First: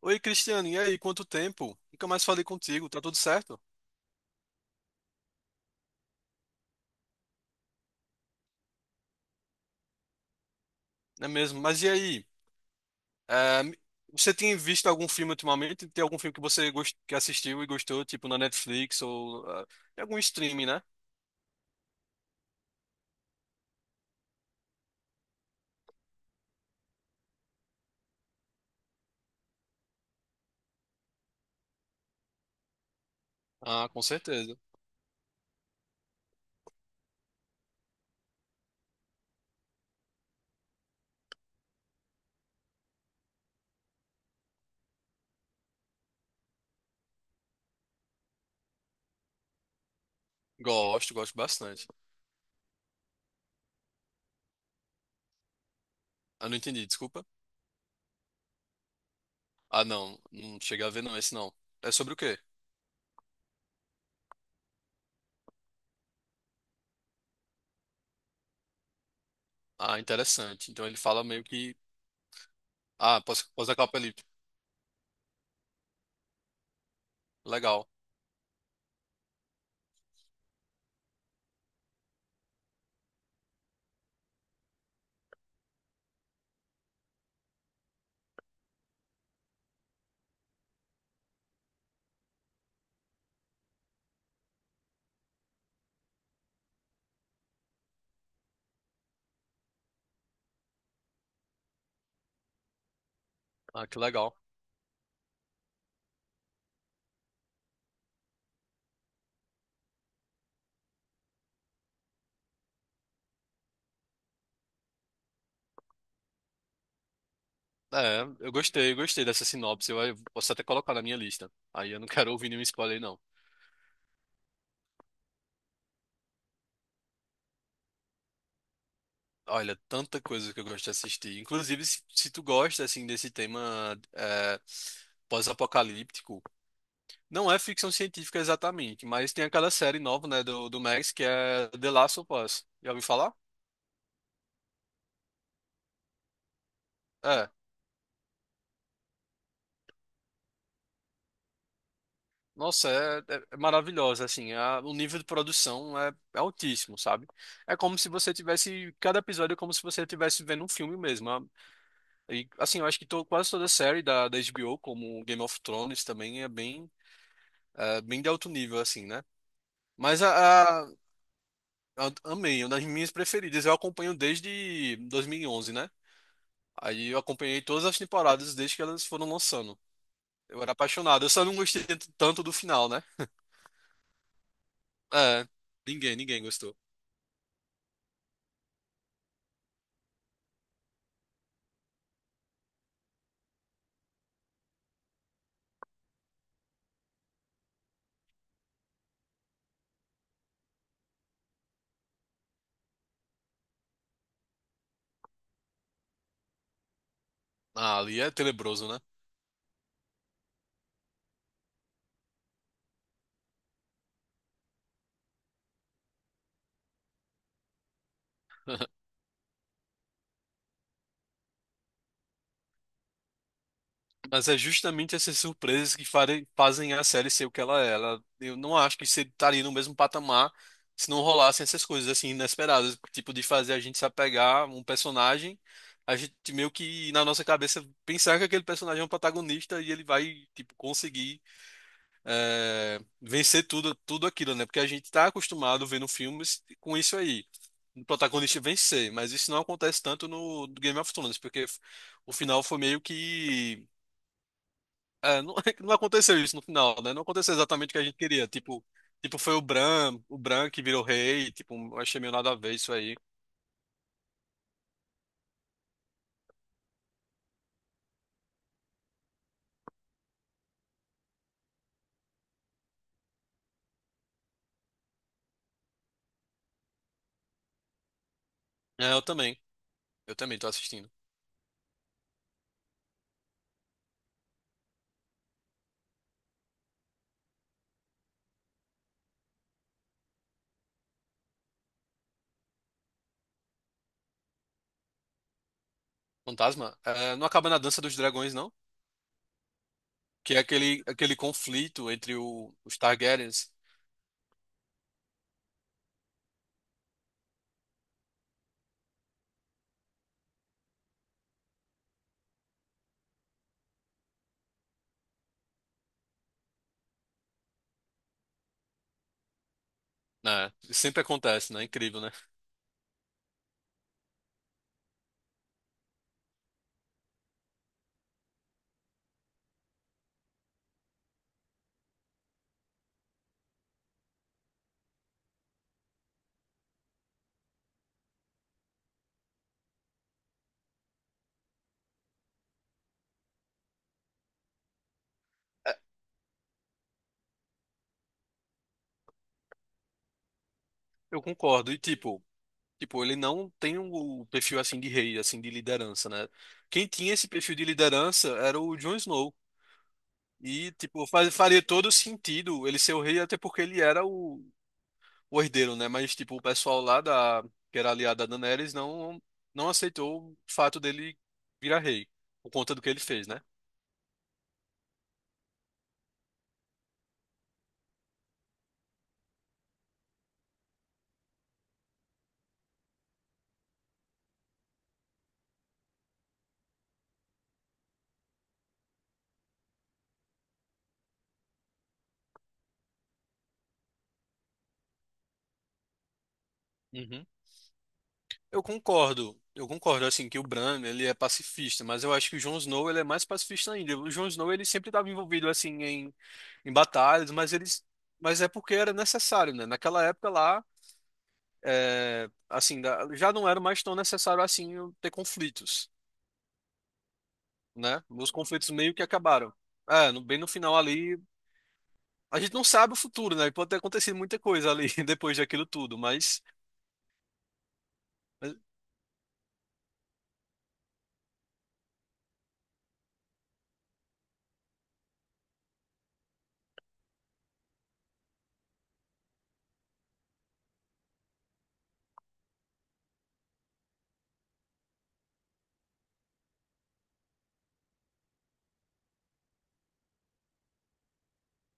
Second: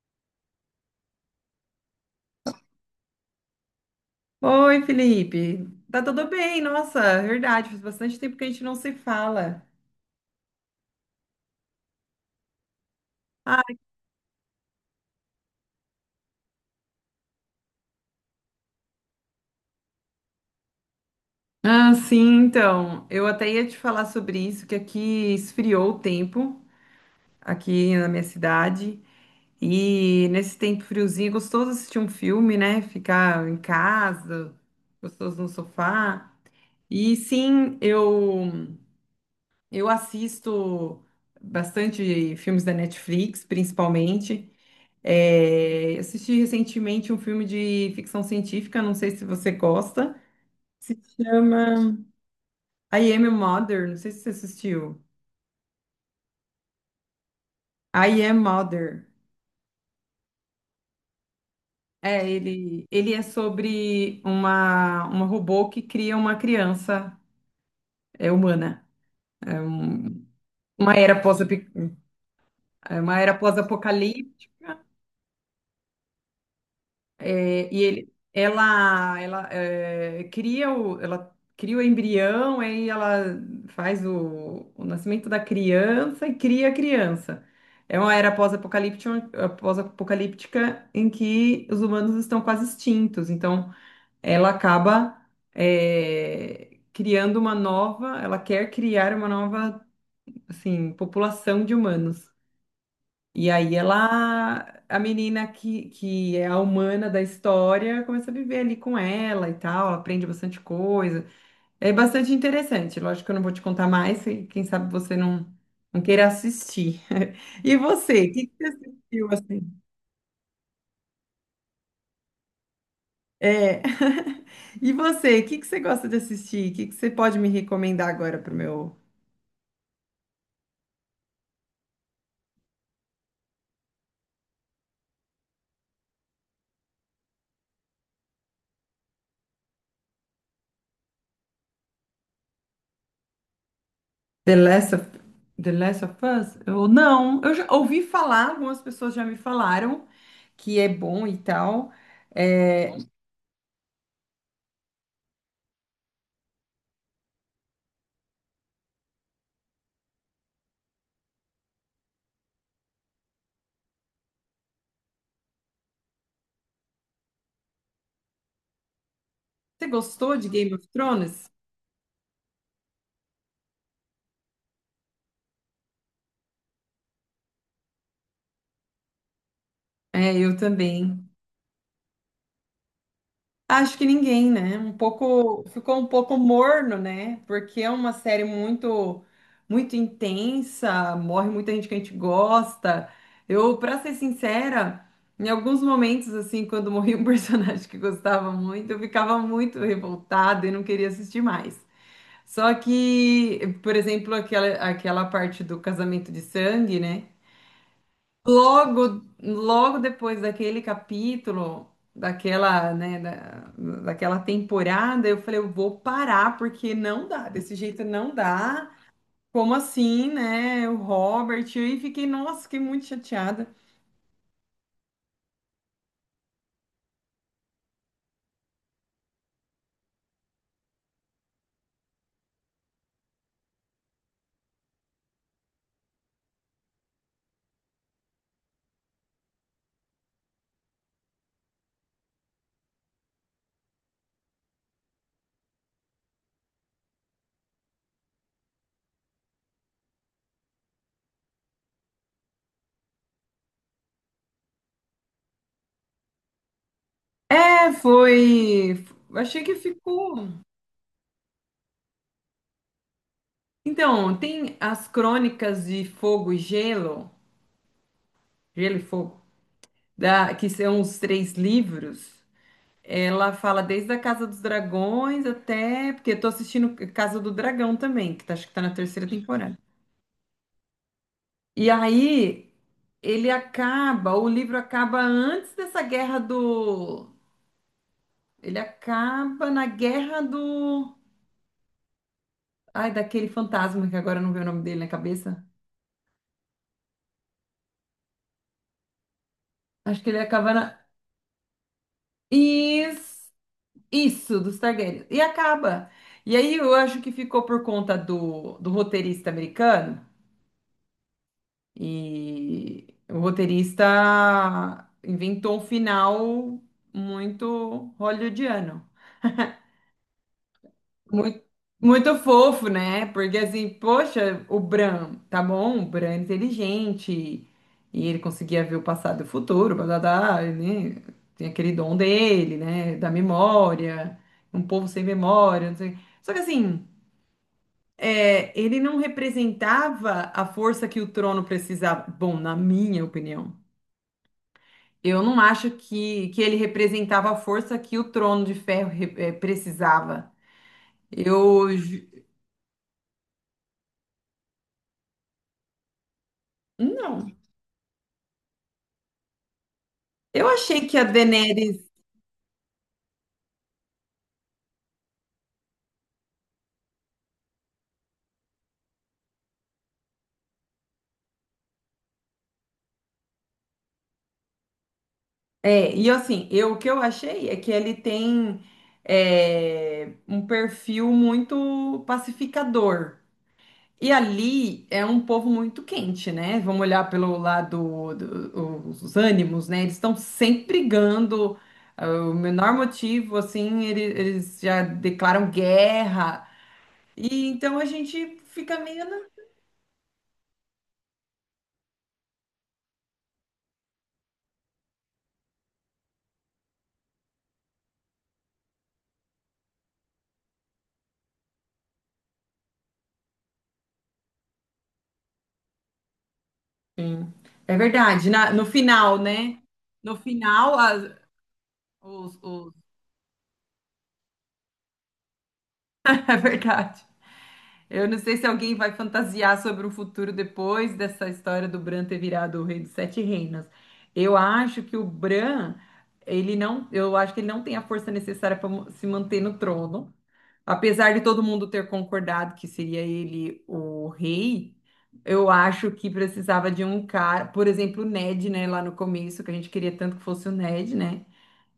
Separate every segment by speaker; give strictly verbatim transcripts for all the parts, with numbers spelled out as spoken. Speaker 1: Oi, Cristiano, e aí? Quanto tempo? Nunca mais falei contigo, tá tudo certo?
Speaker 2: Oi, Felipe. Tá tudo bem? Nossa, verdade, faz bastante tempo que a gente não se fala.
Speaker 1: Não é mesmo? Mas e aí?
Speaker 2: Ah,
Speaker 1: É, me- Você tem visto algum filme ultimamente? Tem algum filme que você gost... que assistiu e gostou, tipo na Netflix ou ah, em algum streaming, né?
Speaker 2: ah, sim, então. Eu até ia te falar sobre isso, que aqui esfriou o tempo, aqui na minha cidade. E nesse tempo friozinho, é gostoso assistir um filme, né? Ficar em
Speaker 1: Ah, com
Speaker 2: casa,
Speaker 1: certeza.
Speaker 2: gostoso no sofá. E sim, eu, eu assisto bastante filmes da Netflix, principalmente. É, assisti recentemente um filme de ficção científica, não sei se você gosta. Se
Speaker 1: Gosto, gosto bastante.
Speaker 2: chama I Am a Mother, não sei se você assistiu.
Speaker 1: Ah, não entendi, desculpa.
Speaker 2: I Am Mother.
Speaker 1: Ah, não, não cheguei a ver não, esse não. É sobre o
Speaker 2: É,
Speaker 1: quê?
Speaker 2: ele, ele é sobre uma, uma robô que cria uma criança é, humana. É
Speaker 1: Ah,
Speaker 2: um-
Speaker 1: interessante. Então
Speaker 2: uma
Speaker 1: ele
Speaker 2: era
Speaker 1: fala
Speaker 2: pós,
Speaker 1: meio que.
Speaker 2: uma
Speaker 1: Ah,
Speaker 2: era
Speaker 1: pós- pós-apocalipse.
Speaker 2: pós-apocalíptica. É, e
Speaker 1: Legal.
Speaker 2: ele, ela, ela é, cria o, ela cria o embrião, aí ela faz o, o nascimento da criança e cria a criança. É uma era pós-apocalíptica, pós-apocalíptica em que os humanos estão quase extintos. Então, ela acaba é, criando uma nova, ela quer criar uma nova, assim, população de humanos. E aí
Speaker 1: Ah, que legal.
Speaker 2: ela, a menina que, que é a humana da história, começa a viver ali com ela e tal, ela aprende bastante coisa. É bastante interessante. Lógico que eu não vou te contar mais, e quem sabe você não, não queira assistir. E
Speaker 1: É,
Speaker 2: você, o que,
Speaker 1: eu
Speaker 2: que você
Speaker 1: gostei, eu gostei
Speaker 2: assistiu
Speaker 1: dessa
Speaker 2: assim?
Speaker 1: sinopse. Eu eu posso até colocar na minha lista. Aí eu não quero ouvir nenhum spoiler, não.
Speaker 2: É. E você, o que, que você gosta de assistir? O que, que você pode me recomendar agora para o meu
Speaker 1: Olha, tanta coisa que eu gosto de assistir. Inclusive, se, se tu gosta, assim, desse tema é, pós-apocalíptico, não é ficção científica exatamente, mas tem aquela série nova, né, do, do Max, que é The Last of Us. Já ouviu falar?
Speaker 2: The Last of, The Last of Us? Eu, não,
Speaker 1: É.
Speaker 2: eu já ouvi falar, algumas pessoas já me falaram que é bom e tal.
Speaker 1: Nossa,
Speaker 2: É,
Speaker 1: é, é- é maravilhosa, assim. A- o nível de produção é, é altíssimo, sabe? É como se você tivesse... Cada episódio é como se você estivesse vendo um filme mesmo. E, assim, eu acho que to- quase toda série da, da HBO, como Game of Thrones, também é bem, é, bem de alto nível, assim, né?
Speaker 2: você
Speaker 1: Mas
Speaker 2: gostou de Game
Speaker 1: a,
Speaker 2: of
Speaker 1: a,
Speaker 2: Thrones?
Speaker 1: a- amei, uma das minhas preferidas. Eu acompanho desde dois mil e onze, né? Aí eu acompanhei todas as temporadas desde que elas foram lançando.
Speaker 2: É, eu
Speaker 1: Eu era
Speaker 2: também.
Speaker 1: apaixonado. Eu só não gostei t- tanto do final, né?
Speaker 2: Acho que ninguém, né? Um
Speaker 1: É,
Speaker 2: pouco, ficou um
Speaker 1: ninguém,
Speaker 2: pouco
Speaker 1: ninguém gostou.
Speaker 2: morno, né? Porque é uma série muito, muito intensa, morre muita gente que a gente gosta. Eu, pra ser sincera, em alguns momentos, assim, quando morria um personagem que gostava muito, eu ficava muito revoltada e não queria assistir mais. Só que, por exemplo, aquela, aquela parte do casamento de sangue, né?
Speaker 1: Ah, ali é tenebroso, né?
Speaker 2: Logo, logo depois daquele capítulo, daquela, né, da, daquela temporada, eu falei, eu vou parar porque não dá, desse jeito não dá. Como assim, né? O Robert, e fiquei, nossa, fiquei muito chateada.
Speaker 1: Mas é justamente essas surpresas que fare- fazem a série ser o que ela é. Ela, eu não acho que você estaria no mesmo patamar se não rolassem essas coisas assim inesperadas, tipo de fazer a gente se apegar a um personagem, a gente meio que na nossa cabeça pensar que aquele personagem é um protagonista e ele vai tipo conseguir eh, vencer tudo, tudo aquilo, né? Porque a gente está acostumado vendo filmes com isso aí. O protagonista vencer, mas isso não acontece tanto no Game of Thrones, porque o final foi meio que é, não, não aconteceu isso no final, né? Não aconteceu exatamente
Speaker 2: É,
Speaker 1: o que a gente queria. Tipo,
Speaker 2: foi.
Speaker 1: tipo foi o
Speaker 2: Achei que
Speaker 1: Bran, o
Speaker 2: ficou.
Speaker 1: Bran que virou rei. Tipo, eu achei meio nada a ver isso aí.
Speaker 2: Então, tem as crônicas de Fogo e Gelo, Gelo e Fogo, da, que são os três livros. Ela fala desde a Casa dos Dragões até. Porque eu tô assistindo Casa do Dragão também, que tá, acho que tá na
Speaker 1: É, eu
Speaker 2: terceira
Speaker 1: também.
Speaker 2: temporada.
Speaker 1: Eu também tô assistindo.
Speaker 2: E aí, ele acaba, o livro acaba antes dessa guerra do. Ele acaba na guerra do. Ai, daquele fantasma que agora não vê o nome dele na cabeça.
Speaker 1: Fantasma, é, não acaba na Dança dos Dragões, não?
Speaker 2: Acho que ele
Speaker 1: Que é
Speaker 2: acaba na.
Speaker 1: aquele, aquele conflito entre o- os
Speaker 2: Isso,
Speaker 1: Targaryens,
Speaker 2: isso, dos Targaryen. E acaba. E aí eu acho que ficou por conta do, do roteirista americano. E o roteirista inventou um final muito hollywoodiano.
Speaker 1: né? Sempre
Speaker 2: Muito,
Speaker 1: acontece, né? Incrível, né?
Speaker 2: muito fofo, né? Porque assim, poxa, o Bran, tá bom, o Bran é inteligente e ele conseguia ver o passado e o futuro, blá, blá, blá, né? Tem aquele dom dele, né? Da memória, um povo sem memória, não sei. Só que assim, é, ele não representava a força que o trono precisava. Bom, na minha opinião. Eu não acho
Speaker 1: É,
Speaker 2: que, que ele representava a força que o Trono de Ferro re- eh, precisava.
Speaker 1: eu concordo.
Speaker 2: Eu
Speaker 1: E
Speaker 2: ju-
Speaker 1: tipo, tipo, ele não tem um, o perfil assim de rei, assim, de liderança, né? Quem tinha
Speaker 2: não.
Speaker 1: esse perfil de liderança era o Jon Snow.
Speaker 2: Eu
Speaker 1: E,
Speaker 2: achei que a
Speaker 1: tipo, faz- faria
Speaker 2: Daenerys
Speaker 1: todo sentido ele ser o rei, até porque ele era o, o herdeiro, né? Mas, tipo, o pessoal lá da, que era aliado a Daenerys não, não aceitou o fato dele virar rei, por conta do que ele fez, né?
Speaker 2: é, e assim, eu o que eu achei é que ele tem é, um perfil muito pacificador. E ali é um povo muito quente, né? Vamos olhar pelo lado dos os ânimos, né? Eles estão sempre brigando. ah, O menor motivo, assim, ele- eles já declaram guerra.
Speaker 1: Uhum.
Speaker 2: E então a gente
Speaker 1: Eu
Speaker 2: fica meio
Speaker 1: concordo, eu concordo, assim, que o Bran, ele é pacifista, mas eu acho que o Jon Snow, ele é mais pacifista ainda. O Jon Snow, ele sempre estava envolvido, assim, em, em batalhas, mas eles, mas é porque era necessário, né? Naquela época lá, é, assim, da- já não era mais tão necessário, assim, ter conflitos.
Speaker 2: assim. É
Speaker 1: Né?
Speaker 2: verdade,
Speaker 1: Meus
Speaker 2: na- no
Speaker 1: conflitos meio que
Speaker 2: final,
Speaker 1: acabaram.
Speaker 2: né?
Speaker 1: É,
Speaker 2: No
Speaker 1: no- bem no final
Speaker 2: final, as-
Speaker 1: ali,
Speaker 2: os,
Speaker 1: a gente não
Speaker 2: os-
Speaker 1: sabe o futuro, né? Pode ter acontecido muita coisa ali depois daquilo tudo,
Speaker 2: é
Speaker 1: mas,
Speaker 2: verdade. Eu não sei se
Speaker 1: mas-
Speaker 2: alguém vai fantasiar sobre o futuro depois dessa história do Bran ter virado o rei dos sete reinos. Eu acho que o Bran, ele não, eu acho que ele não tem a força necessária para se manter no trono. Apesar de todo mundo ter concordado que seria ele o rei, eu acho que precisava de um cara, por exemplo, o Ned, né, lá no começo, que a gente queria tanto que fosse o Ned, né?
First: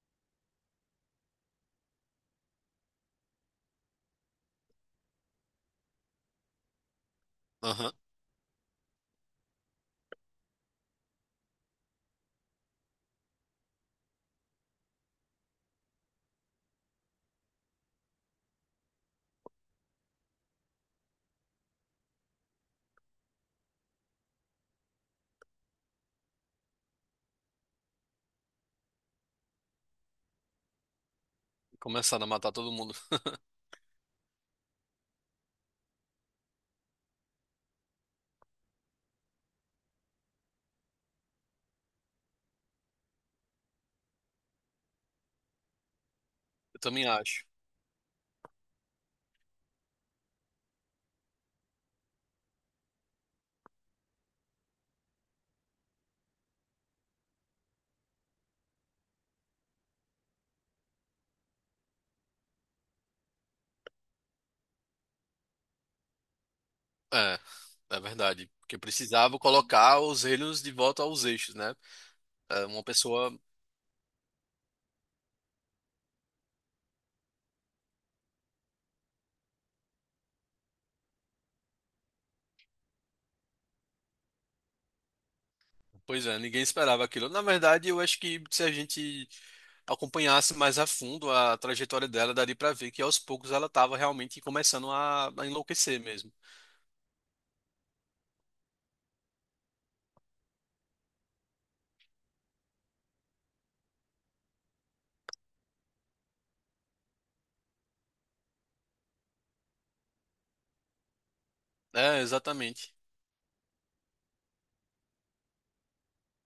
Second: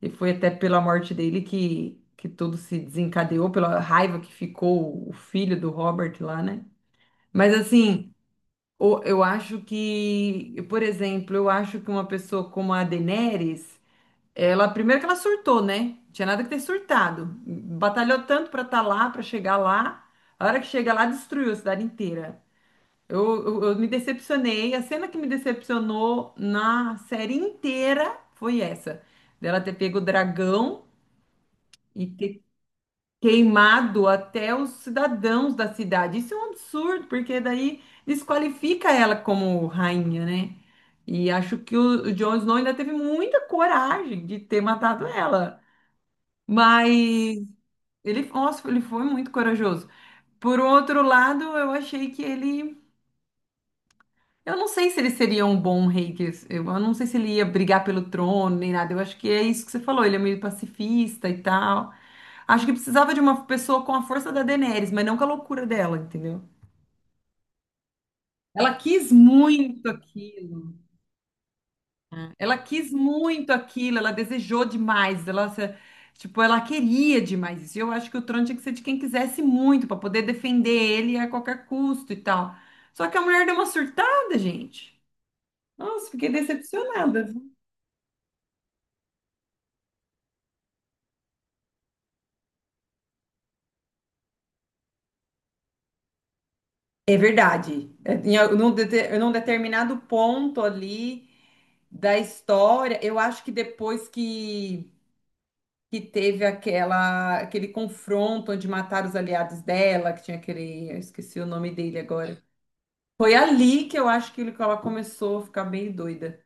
Speaker 2: E foi até pela morte dele que, que tudo se desencadeou, pela raiva que ficou o filho do Robert lá, né? Mas
Speaker 1: aham,
Speaker 2: assim, o- eu acho que, por exemplo, eu acho que uma pessoa como a Daenerys ela, primeiro que ela surtou, né? Tinha nada que ter surtado. Batalhou tanto pra estar lá, pra chegar lá. A hora que chega lá, destruiu a cidade inteira. Eu, eu, eu me decepcionei. A cena que me decepcionou na série inteira foi essa. Dela ter pego o dragão e
Speaker 1: começaram a
Speaker 2: ter
Speaker 1: matar todo mundo.
Speaker 2: queimado até os cidadãos da cidade. Isso é um absurdo, porque daí desqualifica ela como rainha, né? E acho que o, o Jon Snow ainda teve muita coragem de ter matado ela.
Speaker 1: Eu
Speaker 2: Mas
Speaker 1: também acho.
Speaker 2: ele, nossa, ele foi muito corajoso. Por outro lado, eu achei que ele. Eu não sei se ele seria um bom rei. Que Eu eu não sei se ele ia brigar pelo trono nem nada. Eu acho que é isso que você falou. Ele é meio pacifista e tal. Acho que precisava de uma pessoa com a força da Daenerys, mas não com a loucura dela, entendeu?
Speaker 1: É, é verdade,
Speaker 2: Ela
Speaker 1: porque
Speaker 2: quis
Speaker 1: precisava
Speaker 2: muito
Speaker 1: colocar os relhos de
Speaker 2: aquilo.
Speaker 1: volta aos eixos, né?
Speaker 2: Ela
Speaker 1: É, uma
Speaker 2: quis
Speaker 1: pessoa,
Speaker 2: muito aquilo, ela desejou demais, ela, se- tipo, ela queria demais isso. E eu acho que o trono tinha que ser de quem quisesse muito, para poder defender ele a qualquer custo e tal. Só que a mulher deu uma surtada, gente. Nossa,
Speaker 1: pois
Speaker 2: fiquei
Speaker 1: é, ninguém esperava aquilo.
Speaker 2: decepcionada.
Speaker 1: Na verdade, eu acho que se a gente acompanhasse mais a fundo a trajetória dela, daria pra ver que aos poucos ela tava realmente começando a, a enlouquecer mesmo.
Speaker 2: É verdade. É, Em al- num, dete- num determinado ponto ali da história, eu acho que depois que, que teve aquela, aquele confronto onde mataram os aliados dela, que tinha aquele, eu esqueci o nome dele
Speaker 1: É,
Speaker 2: agora.
Speaker 1: exatamente.
Speaker 2: Foi ali que eu acho que ela começou a ficar bem doida.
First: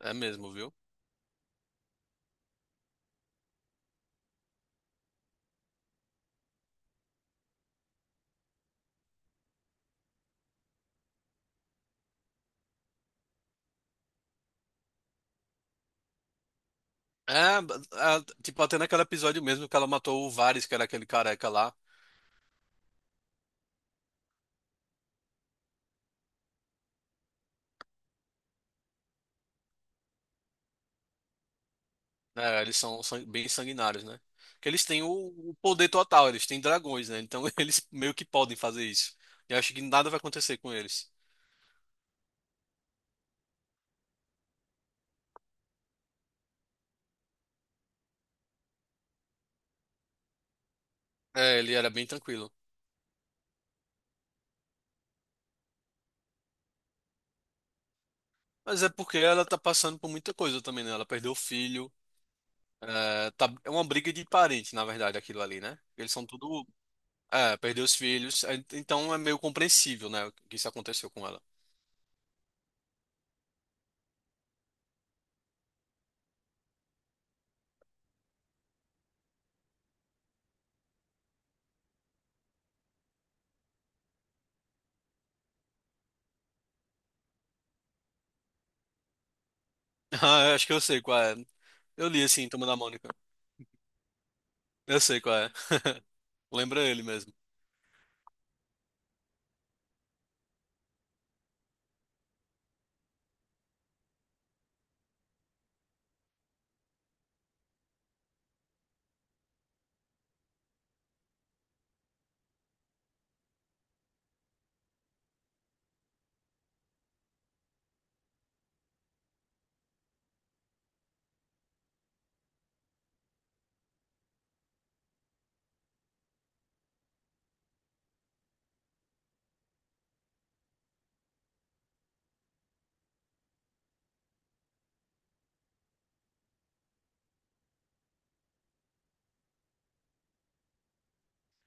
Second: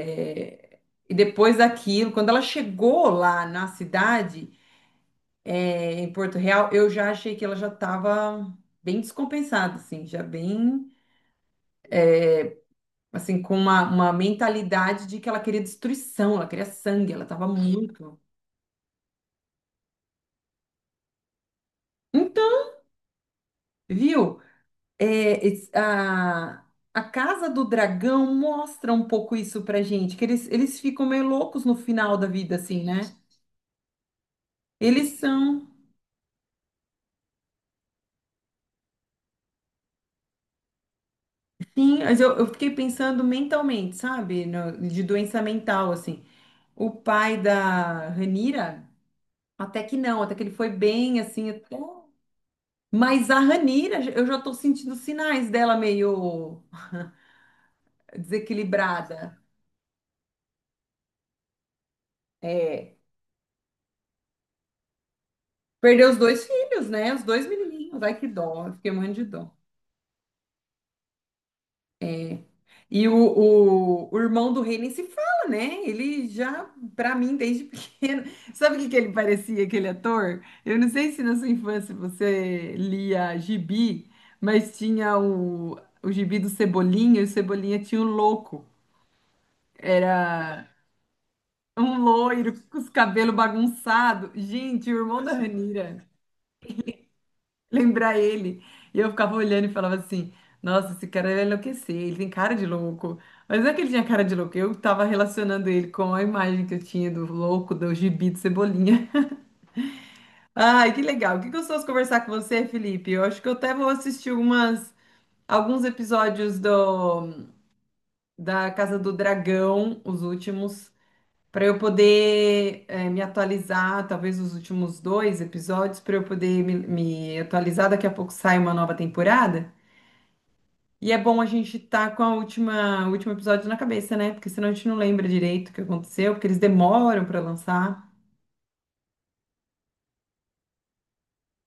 Speaker 1: É mesmo, viu?
Speaker 2: e depois daquilo, quando ela chegou lá na cidade, é, em Porto Real, eu já achei que ela já estava bem descompensada, assim, já bem, assim, com uma, uma mentalidade de que ela queria destruição, ela queria sangue, ela
Speaker 1: É,
Speaker 2: estava muito.
Speaker 1: a- tipo, até naquele episódio mesmo que ela matou o Varys, que era aquele careca lá,
Speaker 2: Então, viu? É, es- a, a Casa do Dragão mostra um pouco isso pra gente, que eles, eles ficam meio loucos no final da vida,
Speaker 1: né? Eles
Speaker 2: assim, né?
Speaker 1: são sang- bem sanguinários, né? Porque eles têm o,
Speaker 2: Eles
Speaker 1: o
Speaker 2: são.
Speaker 1: poder total, eles têm dragões, né? Então eles meio que podem fazer isso. Eu acho que nada vai acontecer com eles.
Speaker 2: Sim, mas eu, eu fiquei pensando mentalmente, sabe? No- de doença mental, assim. O pai da Ranira, até que não, até que ele foi bem, assim,
Speaker 1: É, ele
Speaker 2: até...
Speaker 1: era bem tranquilo.
Speaker 2: Mas a Ranira, eu já tô sentindo sinais dela meio
Speaker 1: Mas é porque
Speaker 2: desequilibrada.
Speaker 1: ela tá passando por muita coisa também, né? Ela perdeu o filho.
Speaker 2: É,
Speaker 1: É, tá, é uma briga de parente, na verdade, aquilo ali, né?
Speaker 2: perdeu
Speaker 1: Eles
Speaker 2: os
Speaker 1: são
Speaker 2: dois
Speaker 1: tudo.
Speaker 2: filhos, né? Os dois
Speaker 1: É, perdeu os
Speaker 2: menininhos, ai que
Speaker 1: filhos, é,
Speaker 2: dó, eu fiquei
Speaker 1: então
Speaker 2: morrendo
Speaker 1: é
Speaker 2: de
Speaker 1: meio
Speaker 2: dó.
Speaker 1: compreensível, né, o que isso aconteceu com ela.
Speaker 2: É, e o, o, o irmão do rei nem se fala, né? Ele já, pra mim, desde pequeno. Sabe o que que ele parecia, aquele ator? Eu não sei se na sua infância você lia gibi, mas tinha o, o gibi do Cebolinha, e o Cebolinha tinha o louco. Era
Speaker 1: Ah, eu acho que eu sei qual é.
Speaker 2: um
Speaker 1: Eu li assim,
Speaker 2: loiro
Speaker 1: Turma da
Speaker 2: com os
Speaker 1: Mônica.
Speaker 2: cabelos bagunçados. Gente, o
Speaker 1: Eu sei
Speaker 2: irmão da
Speaker 1: qual é.
Speaker 2: Ranira.
Speaker 1: Lembra ele mesmo.
Speaker 2: Lembrar ele. E eu ficava olhando e falava assim: Nossa, esse cara vai enlouquecer, ele tem cara de louco. Mas não é que ele tinha cara de louco, eu tava relacionando ele com a imagem que eu tinha do louco, do gibi de Cebolinha. Ai, que legal, que gostoso conversar com você, Felipe. Eu acho que eu até vou assistir umas, alguns episódios do, da Casa do Dragão, os últimos. Para eu poder eh, me atualizar, talvez os últimos dois episódios, para eu poder me me atualizar. Daqui a pouco sai uma nova temporada. E é bom a gente estar com a última, o último episódio na cabeça, né? Porque senão a gente não lembra direito o que aconteceu, porque eles demoram para lançar.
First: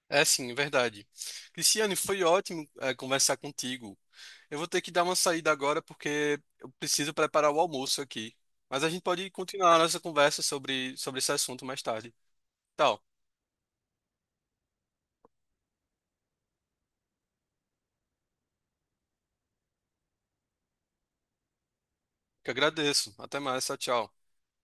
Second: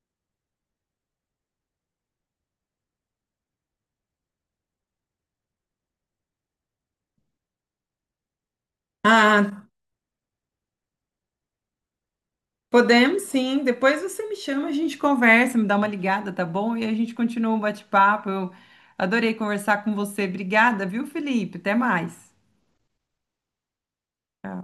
Speaker 1: É sim, é verdade. Cristiane, foi ótimo, eh, conversar contigo. Eu vou ter que dar uma saída agora porque eu preciso preparar o almoço aqui. Mas a gente pode
Speaker 2: Ah,
Speaker 1: continuar a nossa conversa sobre, sobre esse assunto mais tarde. Tal,
Speaker 2: podemos sim. Depois você me chama, a gente conversa, me dá uma ligada, tá bom? E a gente continua o bate-papo. Eu adorei conversar com você. Obrigada, viu, Felipe? Até mais.
Speaker 1: que agradeço. Até mais, tchau, tchau.
Speaker 2: Tchau.